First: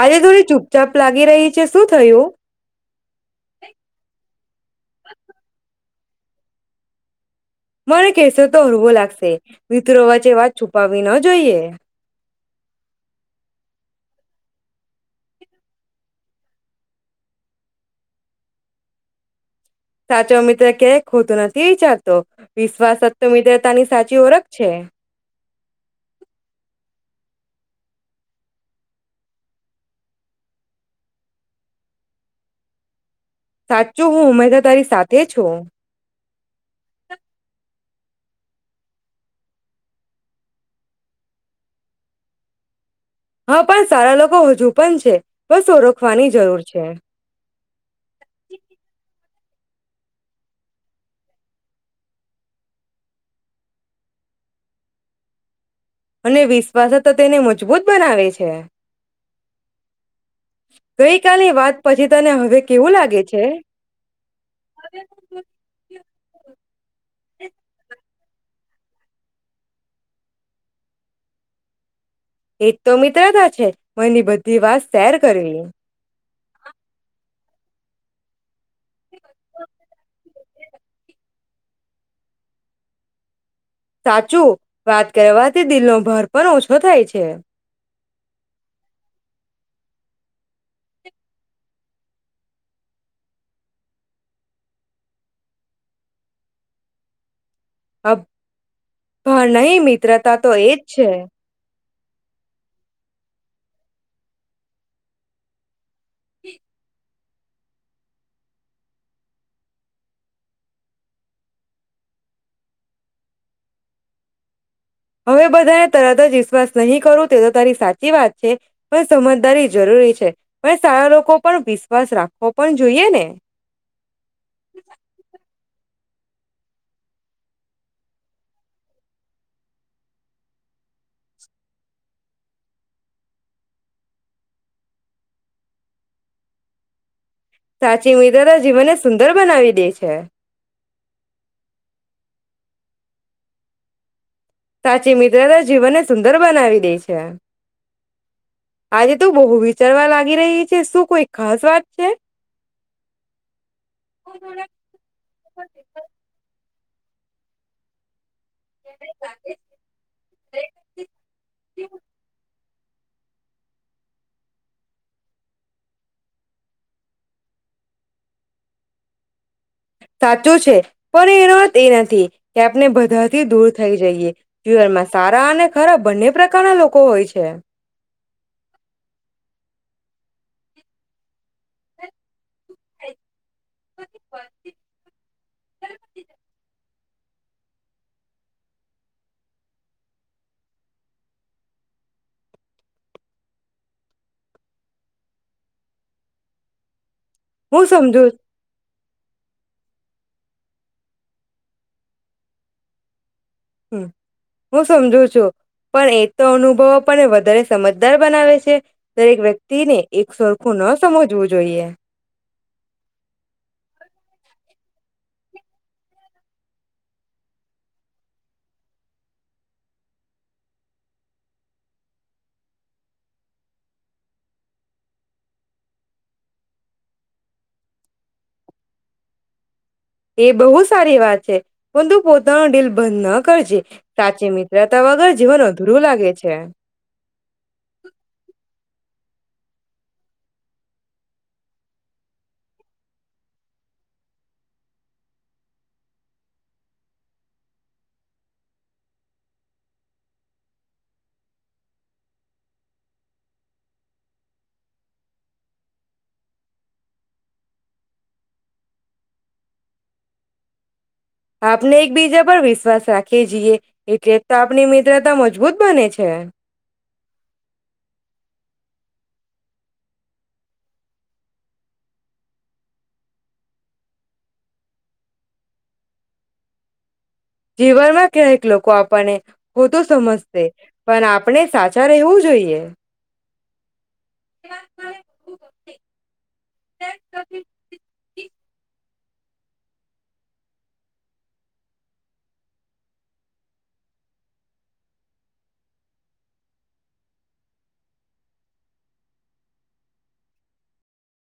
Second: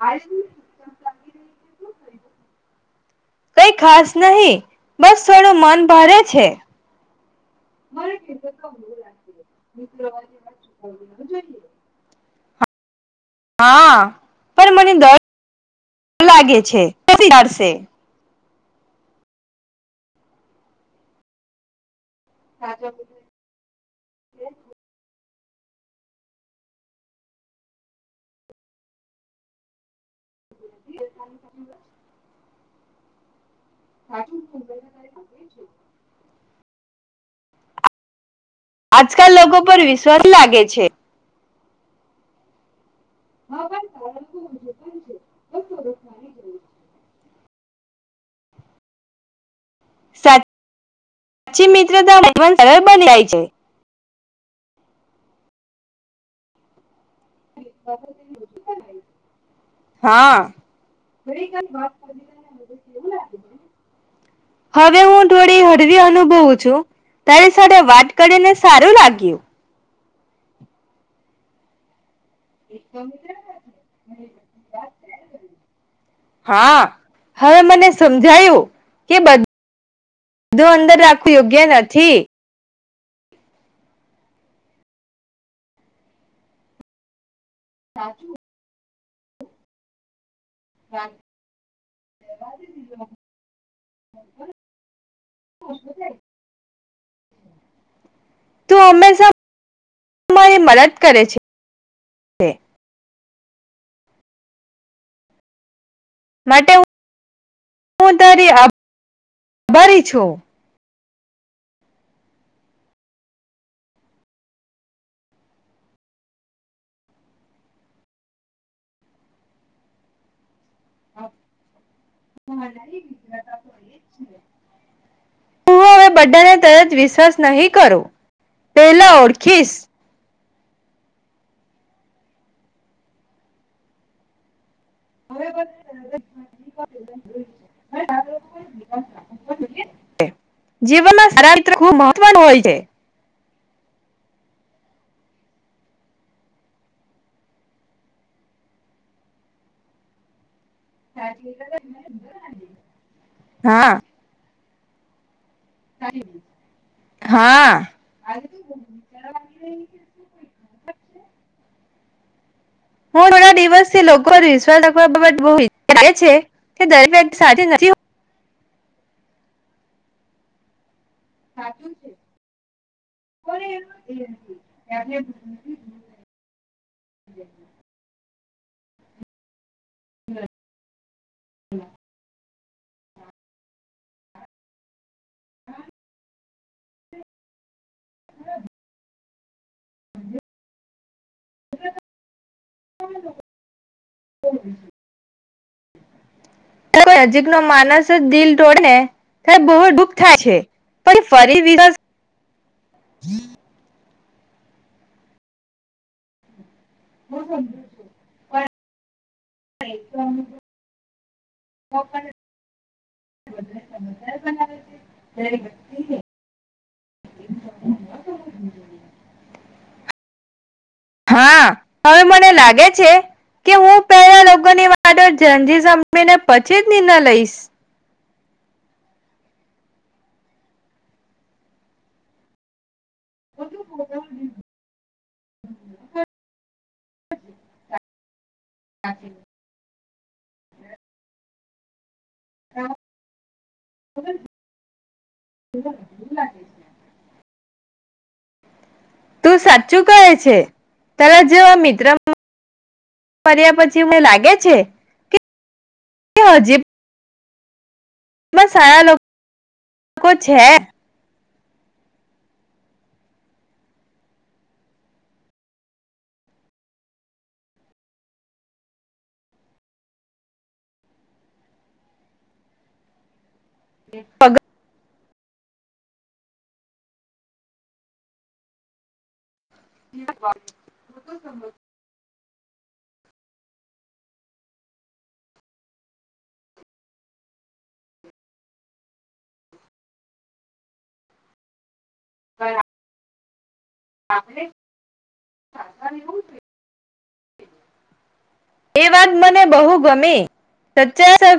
આજે થોડી ચૂપચાપ લાગી રહી છે શું થયું કઈ ખાસ નહી બસ થોડું મન. ભરે છે. મને કહેશો તો હળવો લાગશે મિત્રો વચ્ચે વાત છુપાવવી ન જોઈએ. હા, પણ મને દર લાગે છે [unintelligible] સાચો મિત્ર ક્યાક ખોતું નથી વીચાર તો વિશ્વાસત્ મિત્રતાની સાચી ઓળખ છે. [inaudible] સાચું હુ ઉમેદા તારી સાથે છું. આજકાલ લોકો પર વિશ્વાસ લાગે છે. હા પણ, સારા લોકો હજુ પણ છે બસ ઓળખવાની જરૂર છે. [inaudible] સા ચી મિત્રતા [unintelligible] જાય છે. અને વિશ્વાસ ચ [inaudible] હા ગઈ [inaudible] કાલની વાત પછી તને હવે કેવું લાગે છે હવે હું થોડી હળવી અનુભવું છું. તારી સાથે વાત કડી ને સારું લાગ્યું. એજ તો મિત્રતા છે, મની બધી વાત શેર કરવી. હા હવે મને સમજાયું. કે બધ ધું અંદર રાખવી યોગ્ય નથી. સાચું, વાત કરવા થી દિલનો ભાર પણ ઓછો થાય છે. [inaudible] [inaudible] અ તું હંમેશા ભાર નહી મિત્રતા તો એજ છે. તે. માટે હું તારી આ ભારી છું. હવે બધાને તરત જ વિશ્વાસ નહીં કરો તે તો તારી સાચી વાત છે, પણ સમજદારી જરૂરી છે. પણ સારા લોકો પર વિશ્વાસ રાખવો પણ જોઈએ ને. હું હવે બધાને તરત વિશ્વાસ નહીં કરો, પેલા ઓળખીશ. [inaudible] સાચી મિત્રતા જીવનને સુંદર બનાવી દે છે. જીવનમાં સારા [unintelligible] ખૂબ મહત્વનું હોય છે. સાચી મિત્રતા જીવનને સુંદર બનાવી દેય છે. આજે તું બહુ વિચરવા લાગી રહી. શું કોઈ ખાસ વાત છે? [inaudible] હા [inaudible] હા. [inaudible] હું થોડા દિવસથી લોકો [unintelligible] દરેક વ્યક્તિ સાથે નથી હો સાચું છે. પણ એનોત એ નથી કે આપને બધાથી દૂર થઈ જઈએ. જીવનમાં સારા અને ખરા બંને પ્રકારના લોકો હોય છે. [inaudible] [inaudible] [inaudible] [inaudible] [inaudible] કોઈ નજીક નો હું માનસ સમજુ જ દિલ તોડે ને ત્યારે બહુ દુઃખ થાય છે પણ ફરી [unintelligible] હું સમજુ છું પણ એ તો અનુભવ. આપણને વધારે સમજદાર બનાવે છે દરેક વ્યક્તિને એક સરખું ન સમજવું જોઈએ. [inaudible] હા હવે મને લાગે છે કે હું પહેલા લોકોની વાતો [unintelligible] સમજીને પછી જ નિર્ણય લઈશ. એ બહુ સારી વાત છે પણ તું પોતાનું દિલ. બંધ ન કરજે સાચી મિત્રતા વગર જીવન અધુરું લાગે છે. હ [unintelligible] [inaudible] તું સાચું કહે છે તરા જેવા મિત્ર ફર્યા પછી હું લાગે છે કે હજી એમાં સારા લોકો છે. આપને એકબીજા પર વિશ્વાસ રાખીએ જીએ એટલે તો આપણી મિત્રતા મજબૂત બને છે. પગ જીવનમાં ક્યાંક લોકો આપણને હ તો સમજશે પણ આપણે સાચા રહેવું જોઈએ. તે [inaudible] બરા એ વાત મને બહુ ગમે સા